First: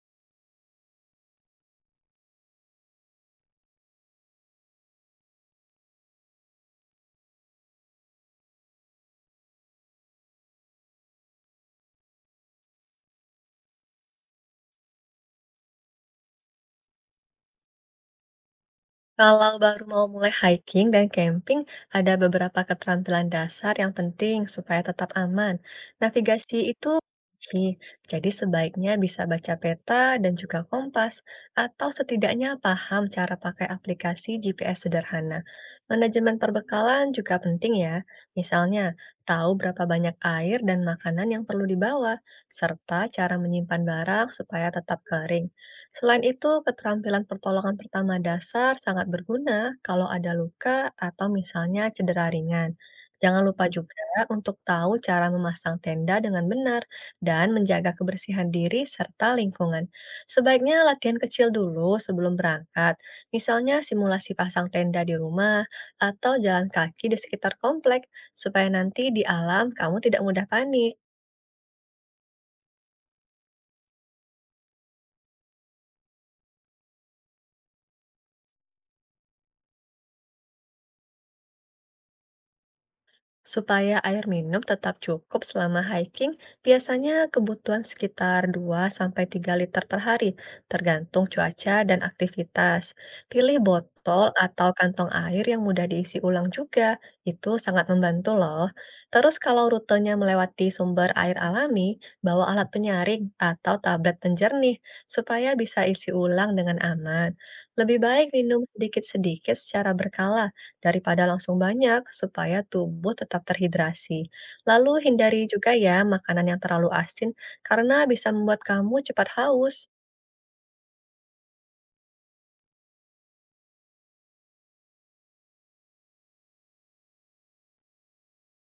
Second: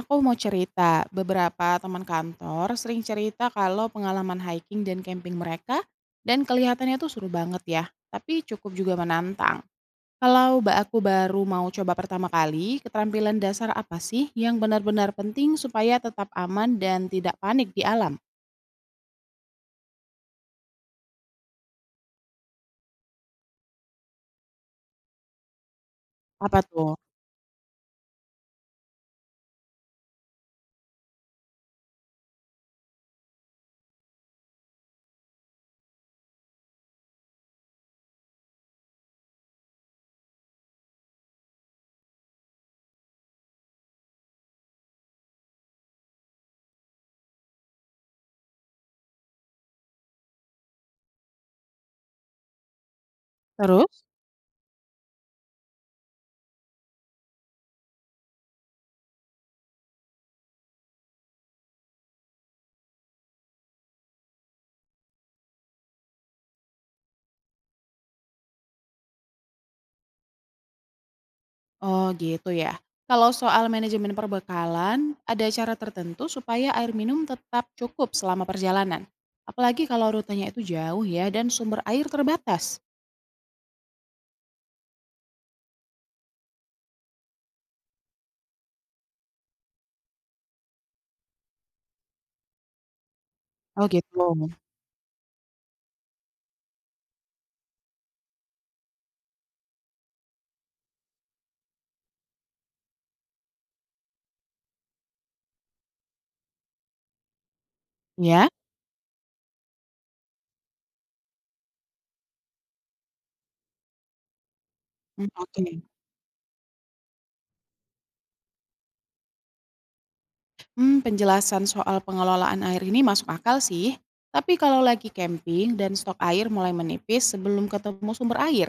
Aku mau cerita, beberapa teman kantor sering cerita kalau pengalaman hiking dan camping mereka dan kelihatannya tuh seru banget ya, tapi cukup juga menantang. Aku baru mau coba pertama kali, keterampilan dasar apa sih yang benar-benar penting supaya tetap aman dan tidak panik di alam? Kalau baru mau mulai hiking dan camping, ada beberapa keterampilan dasar yang penting supaya tetap aman. Navigasi Apa itu tuh? kunci, jadi sebaiknya bisa baca peta dan juga kompas, atau setidaknya paham cara pakai aplikasi GPS sederhana. Manajemen perbekalan juga penting ya, misalnya tahu berapa banyak air dan makanan yang perlu dibawa, serta cara menyimpan barang supaya tetap kering. Selain itu, keterampilan pertolongan pertama dasar sangat berguna kalau ada luka atau misalnya cedera ringan. Jangan lupa Terus? juga untuk tahu cara memasang tenda dengan benar dan menjaga kebersihan diri serta lingkungan. Sebaiknya latihan kecil dulu sebelum berangkat, misalnya simulasi pasang tenda di rumah atau jalan kaki di sekitar komplek, supaya nanti di alam kamu tidak mudah panik. Oh gitu ya. Kalau soal manajemen perbekalan, ada cara tertentu supaya air minum tetap cukup selama perjalanan. Apalagi kalau rutenya itu jauh ya dan sumber air terbatas. Supaya air minum tetap cukup selama hiking, biasanya kebutuhan sekitar 2 sampai 3 liter per hari, tergantung cuaca dan aktivitas. Pilih Oh gitu. botol atau kantong air yang mudah diisi ulang juga, itu sangat membantu loh. Terus kalau rutenya melewati sumber air alami, bawa alat penyaring atau tablet penjernih, supaya bisa isi ulang dengan aman. Lebih baik Ya? minum sedikit-sedikit secara berkala daripada langsung banyak supaya tubuh tetap terhidrasi. Lalu Hmm, hindari oke. juga ya makanan yang terlalu asin karena bisa membuat kamu cepat haus. Hmm, penjelasan soal pengelolaan air ini masuk akal sih. Tapi kalau lagi camping dan stok air mulai menipis sebelum ketemu sumber air,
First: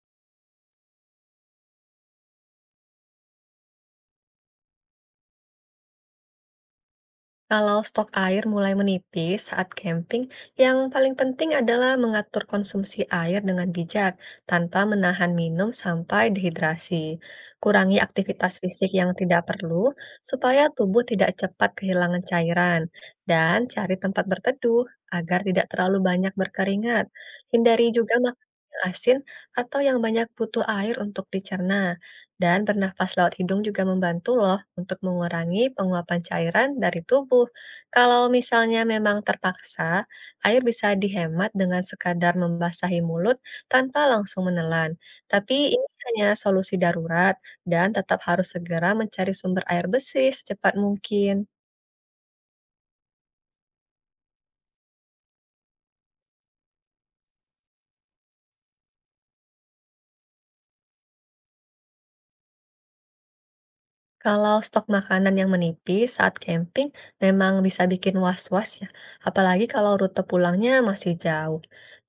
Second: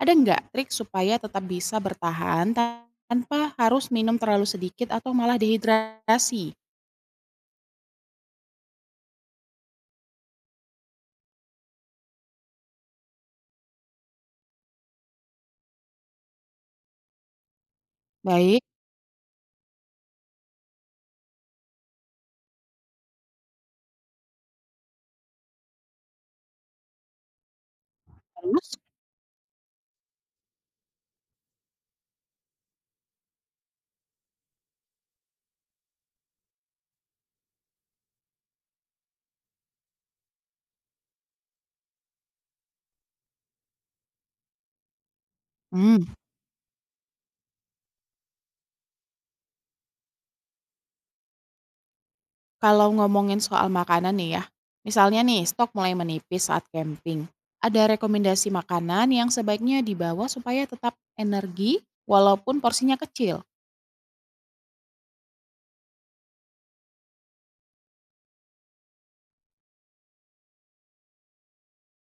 ada nggak trik supaya tetap bisa bertahan tanpa harus minum terlalu sedikit atau malah dehidrasi? Kalau stok air mulai menipis saat camping, yang paling penting adalah mengatur konsumsi air dengan bijak tanpa menahan minum sampai dehidrasi. Kurangi aktivitas Baik, fisik yang tidak perlu supaya tubuh tidak cepat kehilangan cairan, dan cari tempat berteduh agar tidak terlalu banyak berkeringat. Hindari juga makanan terus? yang asin atau yang banyak butuh air untuk dicerna. Dan bernafas lewat hidung juga membantu loh untuk mengurangi penguapan cairan dari tubuh. Kalau misalnya memang terpaksa, air bisa dihemat dengan sekadar membasahi mulut tanpa langsung menelan. Tapi ini Mmm, hanya solusi darurat dan tetap harus segera mencari sumber air bersih secepat mungkin. kalau ngomongin soal makanan nih ya, misalnya nih stok mulai menipis saat camping, ada rekomendasi makanan yang sebaiknya dibawa supaya tetap energi walaupun porsinya kecil? Kalau stok makanan yang menipis saat camping memang bisa bikin was-was ya, apalagi kalau rute pulangnya masih jauh.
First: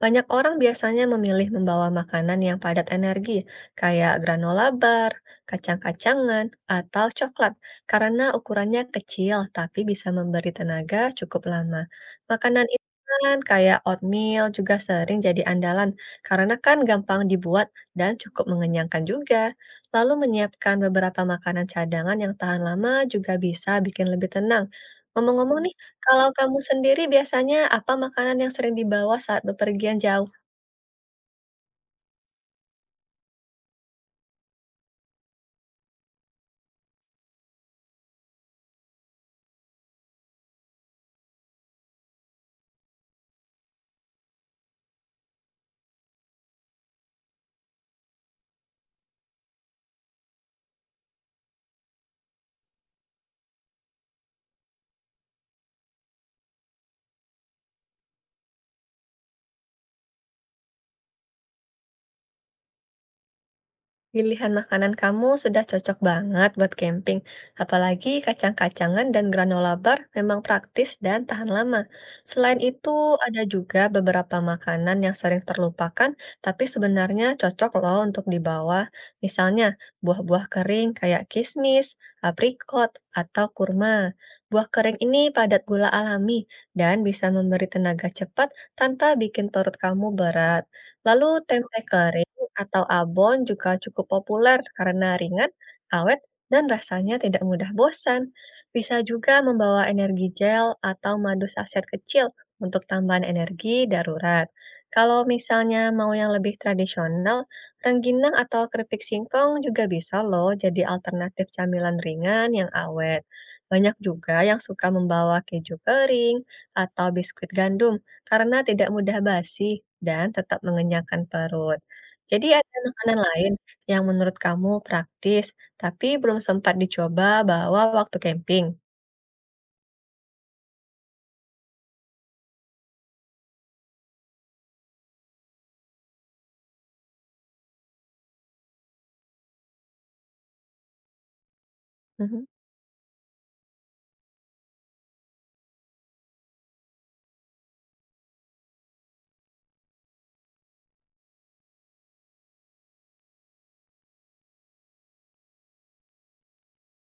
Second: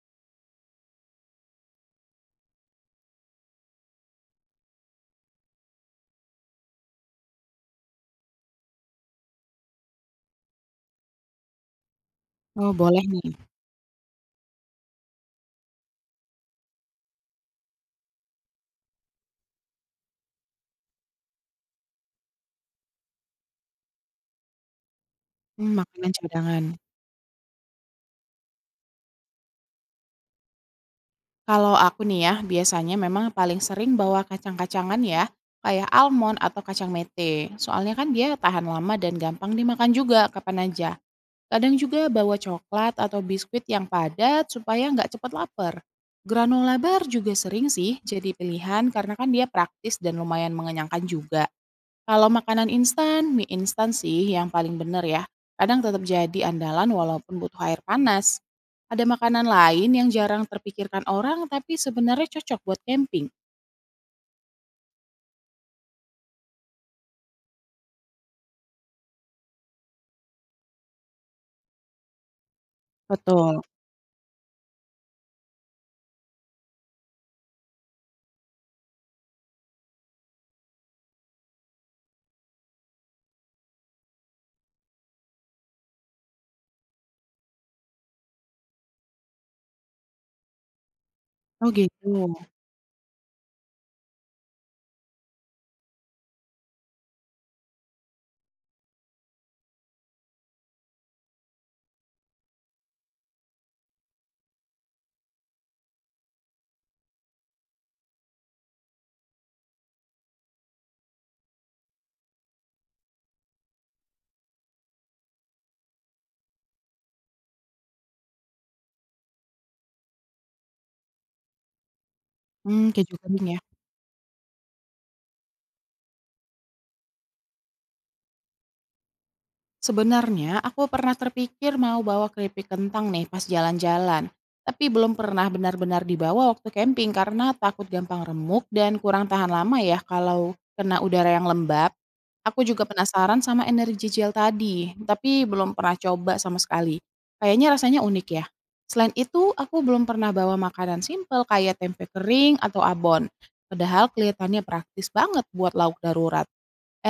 Banyak orang biasanya memilih membawa makanan yang padat energi, kayak granola bar, kacang-kacangan, atau coklat, karena ukurannya kecil tapi bisa memberi tenaga cukup lama. Makanan Oh boleh nih. instan kayak oatmeal juga sering jadi andalan, karena kan gampang dibuat dan cukup mengenyangkan juga. Lalu menyiapkan beberapa makanan cadangan yang tahan lama juga bisa bikin lebih tenang. Ngomong-ngomong nih, Makanan kalau kamu cadangan. sendiri biasanya apa makanan yang sering dibawa saat bepergian jauh? Kalau aku nih ya, biasanya memang paling sering bawa kacang-kacangan ya, kayak almond atau kacang mete, soalnya kan dia tahan lama dan gampang dimakan juga kapan aja. Kadang juga bawa coklat atau biskuit yang padat supaya nggak cepat lapar. Granola bar juga sering sih jadi pilihan karena kan dia praktis dan lumayan mengenyangkan juga. Kalau makanan instan, mie instan sih yang paling bener ya. Kadang tetap jadi andalan walaupun butuh air panas. Ada makanan lain yang jarang terpikirkan orang tapi sebenarnya cocok buat camping. Pilihan makanan kamu sudah cocok banget buat camping, apalagi kacang-kacangan dan granola bar memang praktis dan tahan lama. Selain itu, ada Betul. juga beberapa makanan yang sering terlupakan, tapi sebenarnya cocok loh untuk dibawa. Misalnya, buah-buah kering kayak kismis, aprikot, atau kurma. Buah kering ini padat gula alami dan bisa memberi tenaga cepat tanpa bikin perut kamu berat. Lalu Oh tempe gitu. kering atau abon juga cukup populer karena ringan, awet, dan rasanya tidak mudah bosan. Bisa juga membawa energi gel atau madu saset kecil untuk tambahan energi darurat. Kalau misalnya mau yang lebih tradisional, rengginang atau keripik singkong juga bisa loh jadi alternatif camilan ringan yang awet. Banyak juga yang suka membawa keju kering atau biskuit gandum karena tidak mudah basi dan tetap mengenyangkan perut. Jadi ada Hmm, keju makanan kering lain ya. yang menurut kamu praktis, tapi belum sempat dicoba bawa waktu camping? Sebenarnya aku pernah terpikir mau bawa keripik kentang nih pas jalan-jalan. Tapi belum pernah benar-benar dibawa waktu camping karena takut gampang remuk dan kurang tahan lama ya kalau kena udara yang lembab. Mhm. Aku juga penasaran sama energi gel tadi, tapi belum pernah coba sama sekali. Kayaknya rasanya unik ya. Selain itu, aku belum pernah bawa makanan simpel kayak tempe kering atau abon. Padahal kelihatannya praktis banget buat lauk darurat.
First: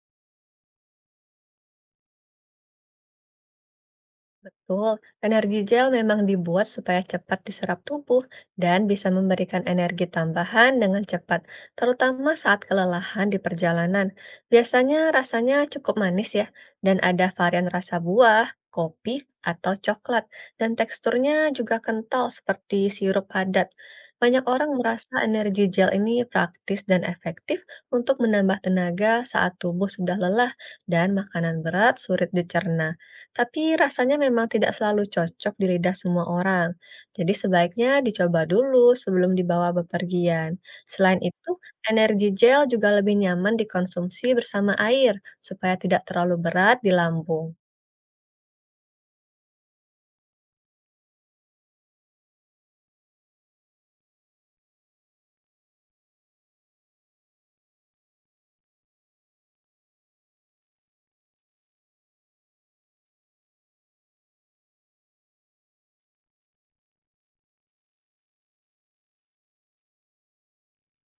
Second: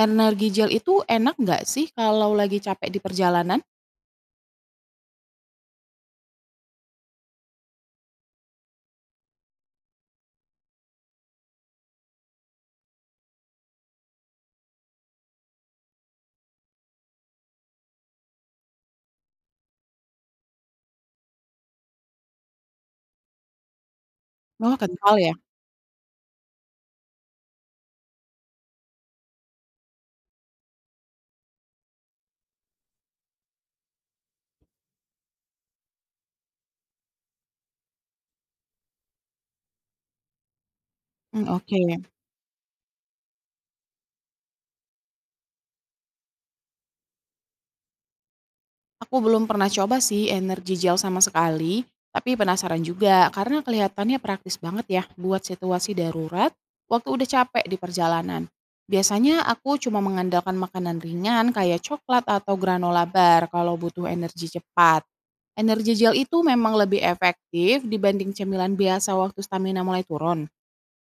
Energi gel itu enak nggak sih kalau lagi capek di perjalanan? Betul, energi gel memang dibuat supaya cepat diserap tubuh dan bisa memberikan energi tambahan dengan cepat, terutama saat kelelahan di perjalanan. Biasanya rasanya cukup manis ya, dan ada varian rasa buah, kopi, atau coklat, dan teksturnya juga kental seperti sirup padat. Banyak orang Oh kental merasa ya? energi gel ini praktis dan efektif untuk menambah tenaga saat tubuh sudah lelah dan makanan berat sulit dicerna tapi rasanya memang tidak selalu cocok di lidah semua orang. Jadi sebaiknya dicoba dulu sebelum dibawa bepergian. Selain Mmm, itu, oke. energi gel juga lebih nyaman dikonsumsi bersama air supaya tidak terlalu berat di lambung. Aku belum pernah coba sih energi gel sama sekali, tapi penasaran juga karena kelihatannya praktis banget ya buat situasi darurat waktu udah capek di perjalanan. Biasanya aku cuma mengandalkan makanan ringan kayak coklat atau granola bar kalau butuh energi cepat. Energi gel itu memang lebih efektif dibanding cemilan biasa waktu stamina mulai turun?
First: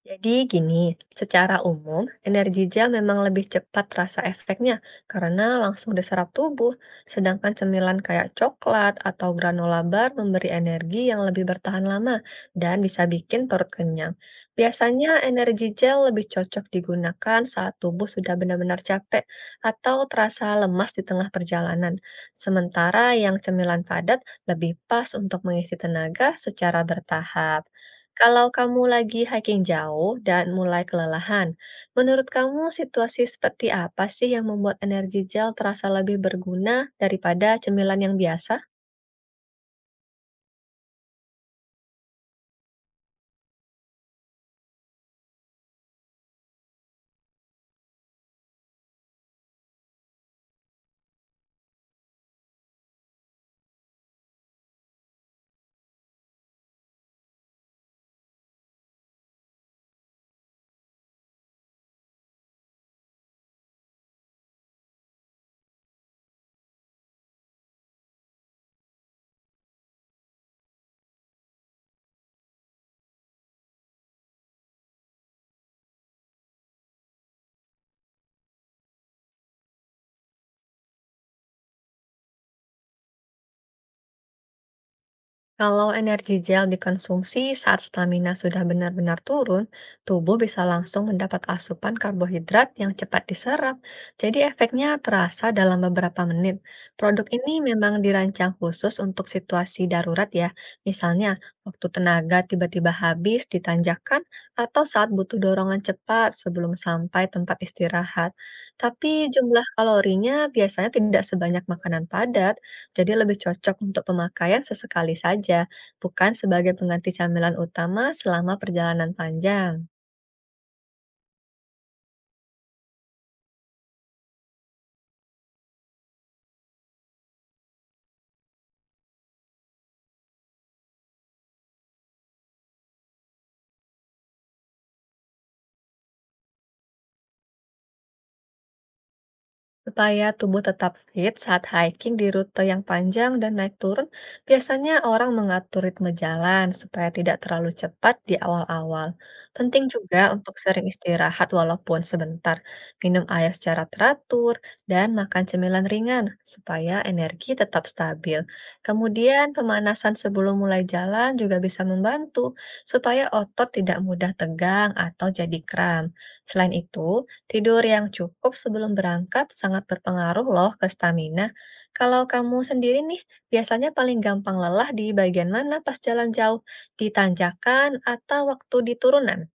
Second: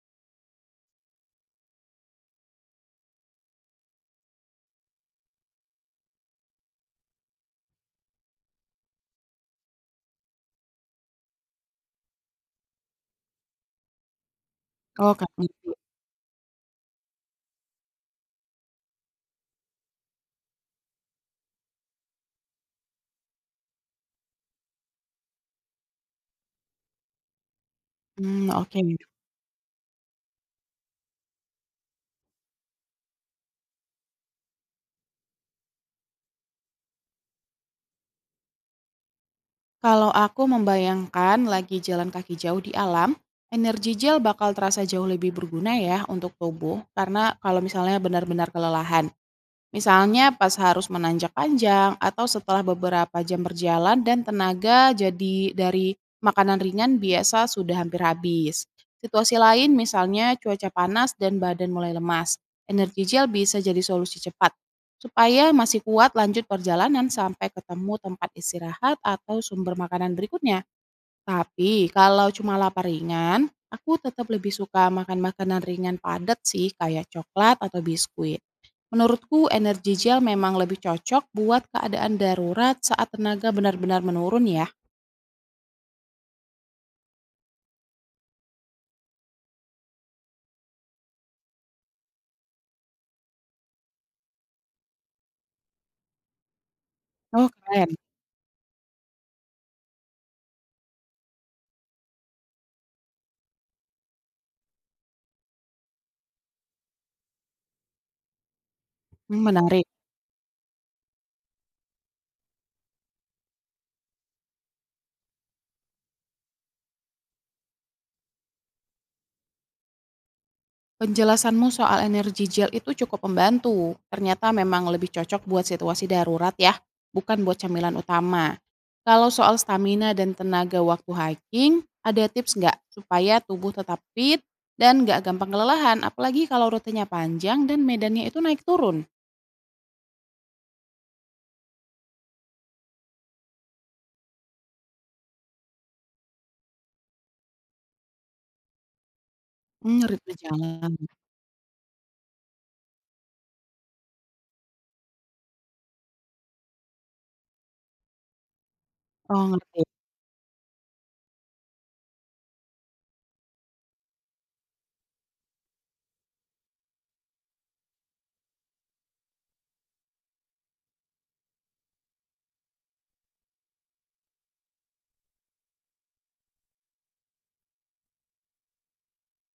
Jadi gini, secara umum energi gel memang lebih cepat terasa efeknya karena langsung diserap tubuh, sedangkan cemilan kayak coklat atau granola bar memberi energi yang lebih bertahan lama dan bisa bikin perut kenyang. Biasanya Oh, Kak, energi ngerti. gel lebih cocok digunakan saat tubuh sudah benar-benar capek atau terasa lemas di tengah perjalanan. Sementara yang cemilan padat lebih pas untuk mengisi tenaga secara bertahap. Kalau Mmm, oke. kamu lagi hiking jauh dan mulai kelelahan, menurut kamu situasi seperti apa sih yang membuat energi gel terasa lebih berguna daripada cemilan yang biasa? Kalau aku membayangkan lagi jalan kaki jauh di alam, energi gel bakal terasa jauh lebih berguna ya untuk tubuh, karena kalau misalnya benar-benar kelelahan. Misalnya pas harus menanjak panjang atau setelah beberapa jam berjalan dan tenaga jadi dari makanan ringan biasa sudah hampir habis. Situasi lain misalnya cuaca panas dan badan mulai lemas. Energi gel bisa jadi solusi cepat supaya masih kuat lanjut perjalanan sampai ketemu tempat istirahat atau sumber makanan berikutnya. Tapi kalau cuma lapar ringan, aku tetap lebih suka makan makanan ringan padat sih kayak coklat atau biskuit. Menurutku energi gel memang lebih cocok buat keadaan darurat saat tenaga benar-benar menurun ya. Kalau energi gel dikonsumsi saat stamina sudah benar-benar turun, tubuh bisa langsung mendapat asupan karbohidrat yang cepat diserap. Jadi efeknya terasa dalam beberapa menit. Produk Oh ini keren. memang dirancang khusus untuk situasi darurat ya. Misalnya, waktu tenaga tiba-tiba habis di tanjakan atau saat butuh dorongan cepat sebelum sampai tempat istirahat. Tapi Hmm, jumlah menarik. kalorinya biasanya tidak sebanyak makanan padat jadi lebih cocok untuk pemakaian sesekali saja, bukan sebagai pengganti camilan utama selama perjalanan panjang. Penjelasanmu soal energi gel itu cukup membantu. Ternyata memang lebih cocok buat situasi darurat ya, bukan buat camilan utama. Kalau soal stamina dan tenaga waktu hiking, ada tips nggak supaya tubuh tetap fit dan nggak gampang kelelahan, apalagi kalau rutenya panjang dan medannya itu naik turun? Supaya tubuh tetap fit saat hiking di rute yang panjang dan naik turun, biasanya orang mengatur ritme jalan supaya tidak terlalu cepat di awal-awal. Penting Hmm, juga ritme untuk sering jalan. istirahat walaupun sebentar, minum air secara teratur, dan makan cemilan ringan supaya energi tetap stabil. Oh Kemudian ngerti. pemanasan sebelum mulai jalan juga bisa membantu supaya otot tidak mudah tegang atau jadi kram. Selain itu, tidur yang cukup sebelum berangkat sangat berpengaruh loh ke stamina. Kalau kamu sendiri nih, biasanya paling gampang lelah di bagian mana pas jalan jauh? Di tanjakan atau waktu di turunan?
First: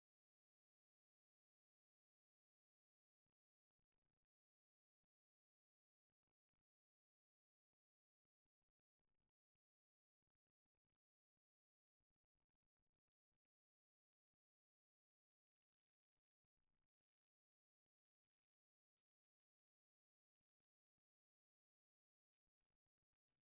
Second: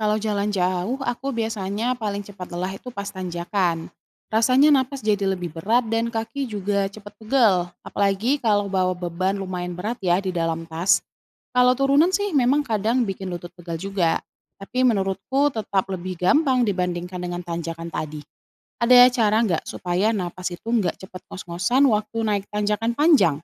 Kalau jalan jauh, aku biasanya paling cepat lelah itu pas tanjakan. Rasanya napas jadi lebih berat dan kaki juga cepat pegel. Apalagi kalau bawa beban lumayan berat ya di dalam tas. Kalau turunan sih memang kadang bikin lutut pegal juga. Tapi menurutku tetap lebih gampang dibandingkan dengan tanjakan tadi. Ada cara nggak supaya napas itu nggak cepat ngos-ngosan waktu naik tanjakan panjang?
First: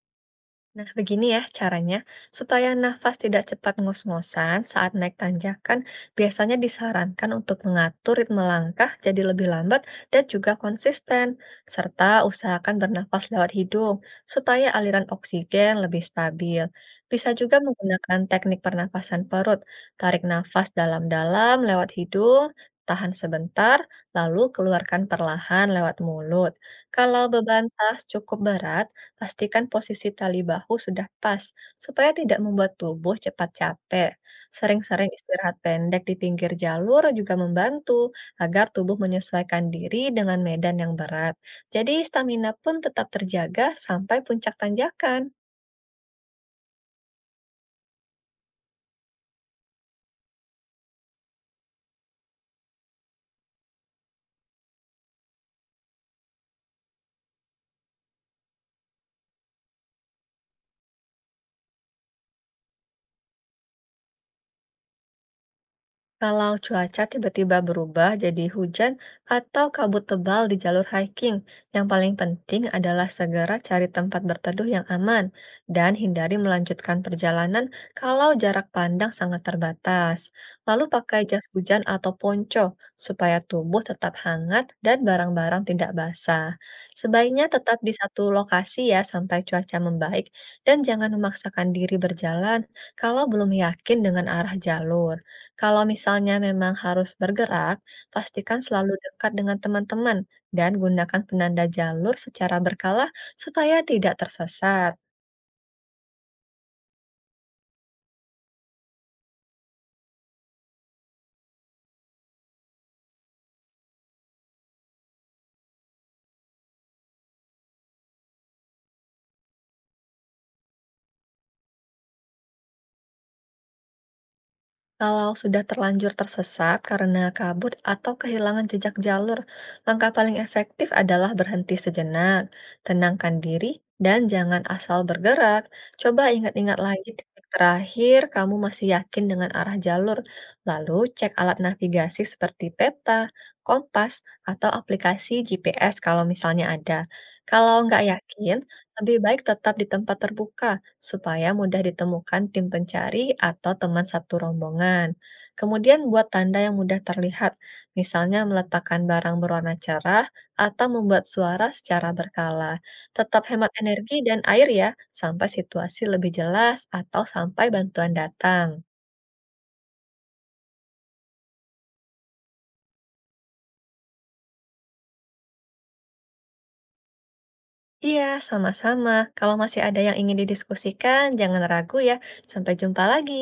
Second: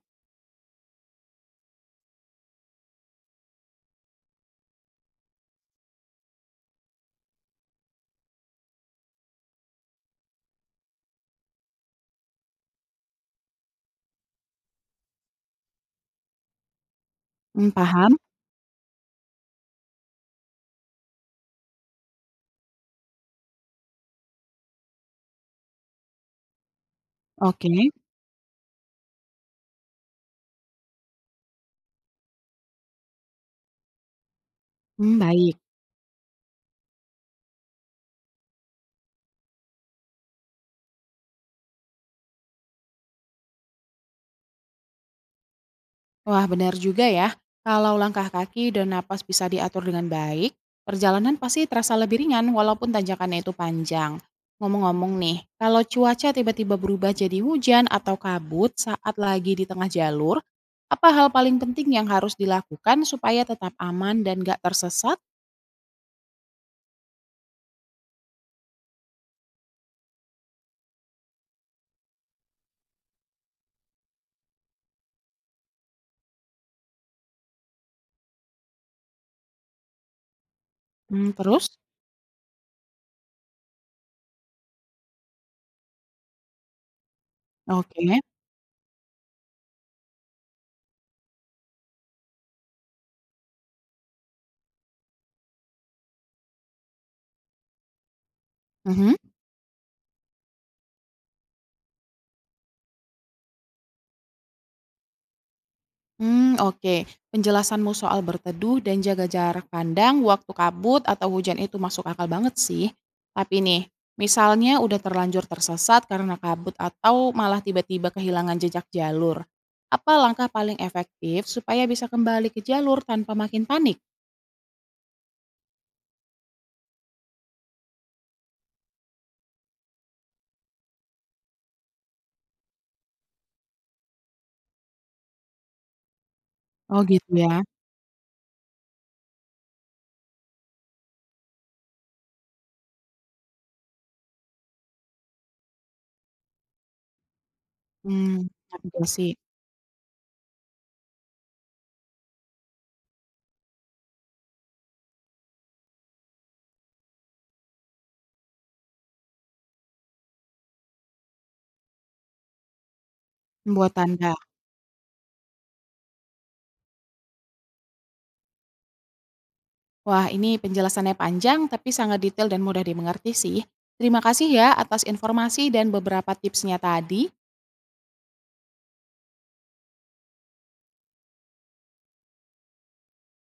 Nah, begini ya caranya, supaya nafas tidak cepat ngos-ngosan saat naik tanjakan, biasanya disarankan untuk mengatur ritme langkah jadi lebih lambat dan juga konsisten, serta usahakan bernafas lewat hidung supaya aliran oksigen lebih stabil. Bisa juga Hmm, paham? menggunakan teknik pernafasan perut, tarik nafas dalam-dalam lewat hidung, tahan sebentar, lalu keluarkan perlahan lewat mulut. Kalau beban Oke. tas cukup berat, pastikan posisi tali bahu sudah pas, supaya tidak membuat tubuh cepat capek. Sering-sering Hmm, istirahat baik. pendek di pinggir jalur juga membantu agar tubuh menyesuaikan diri dengan medan yang berat. Jadi stamina pun tetap terjaga sampai puncak tanjakan. Wah, benar juga ya. Kalau langkah kaki dan napas bisa diatur dengan baik, perjalanan pasti terasa lebih ringan walaupun tanjakannya itu panjang. Ngomong-ngomong nih, kalau cuaca tiba-tiba berubah jadi hujan atau kabut saat lagi di tengah jalur, apa hal paling penting yang harus dilakukan supaya tetap aman dan gak tersesat? Kalau cuaca tiba-tiba berubah jadi hujan atau kabut tebal di jalur hiking, yang paling penting adalah segera cari tempat berteduh yang aman dan hindari melanjutkan perjalanan kalau jarak pandang sangat terbatas. Lalu pakai Hmm, jas terus? hujan atau ponco supaya tubuh tetap hangat dan barang-barang tidak basah. Sebaiknya tetap di Oke. satu lokasi ya sampai cuaca membaik dan jangan memaksakan diri berjalan kalau belum yakin dengan arah jalur. Kalau misalnya memang harus bergerak, pastikan selalu Mhm. dekat dengan teman-teman dan gunakan penanda jalur secara berkala supaya tidak tersesat. Hmm, oke. Penjelasanmu soal berteduh dan jaga jarak pandang waktu kabut atau hujan itu masuk akal banget sih. Tapi nih, misalnya udah terlanjur tersesat karena kabut atau malah tiba-tiba kehilangan jejak jalur. Apa langkah paling efektif supaya bisa kembali ke jalur tanpa makin panik? Kalau sudah terlanjur tersesat karena kabut atau kehilangan jejak jalur, langkah paling efektif adalah berhenti sejenak, tenangkan diri, dan jangan asal bergerak. Coba ingat-ingat Oh lagi gitu titik ya. terakhir kamu masih yakin dengan arah jalur, lalu cek alat navigasi seperti peta, kompas, atau aplikasi GPS kalau misalnya ada. Kalau nggak Hmm, yakin, lebih navigasi, baik tetap di tempat terbuka supaya mudah ditemukan tim pencari atau teman satu rombongan. Kemudian buat tanda yang mudah terlihat, misalnya meletakkan barang berwarna cerah atau membuat suara secara berkala. Tetap hemat buat energi tanda. dan air ya, sampai situasi lebih jelas atau sampai bantuan datang. Wah, ini penjelasannya panjang tapi sangat detail dan mudah dimengerti sih. Terima kasih ya atas informasi dan beberapa tipsnya tadi. Iya, sama-sama. Kalau masih ada yang ingin didiskusikan, jangan ragu ya. Sampai jumpa lagi.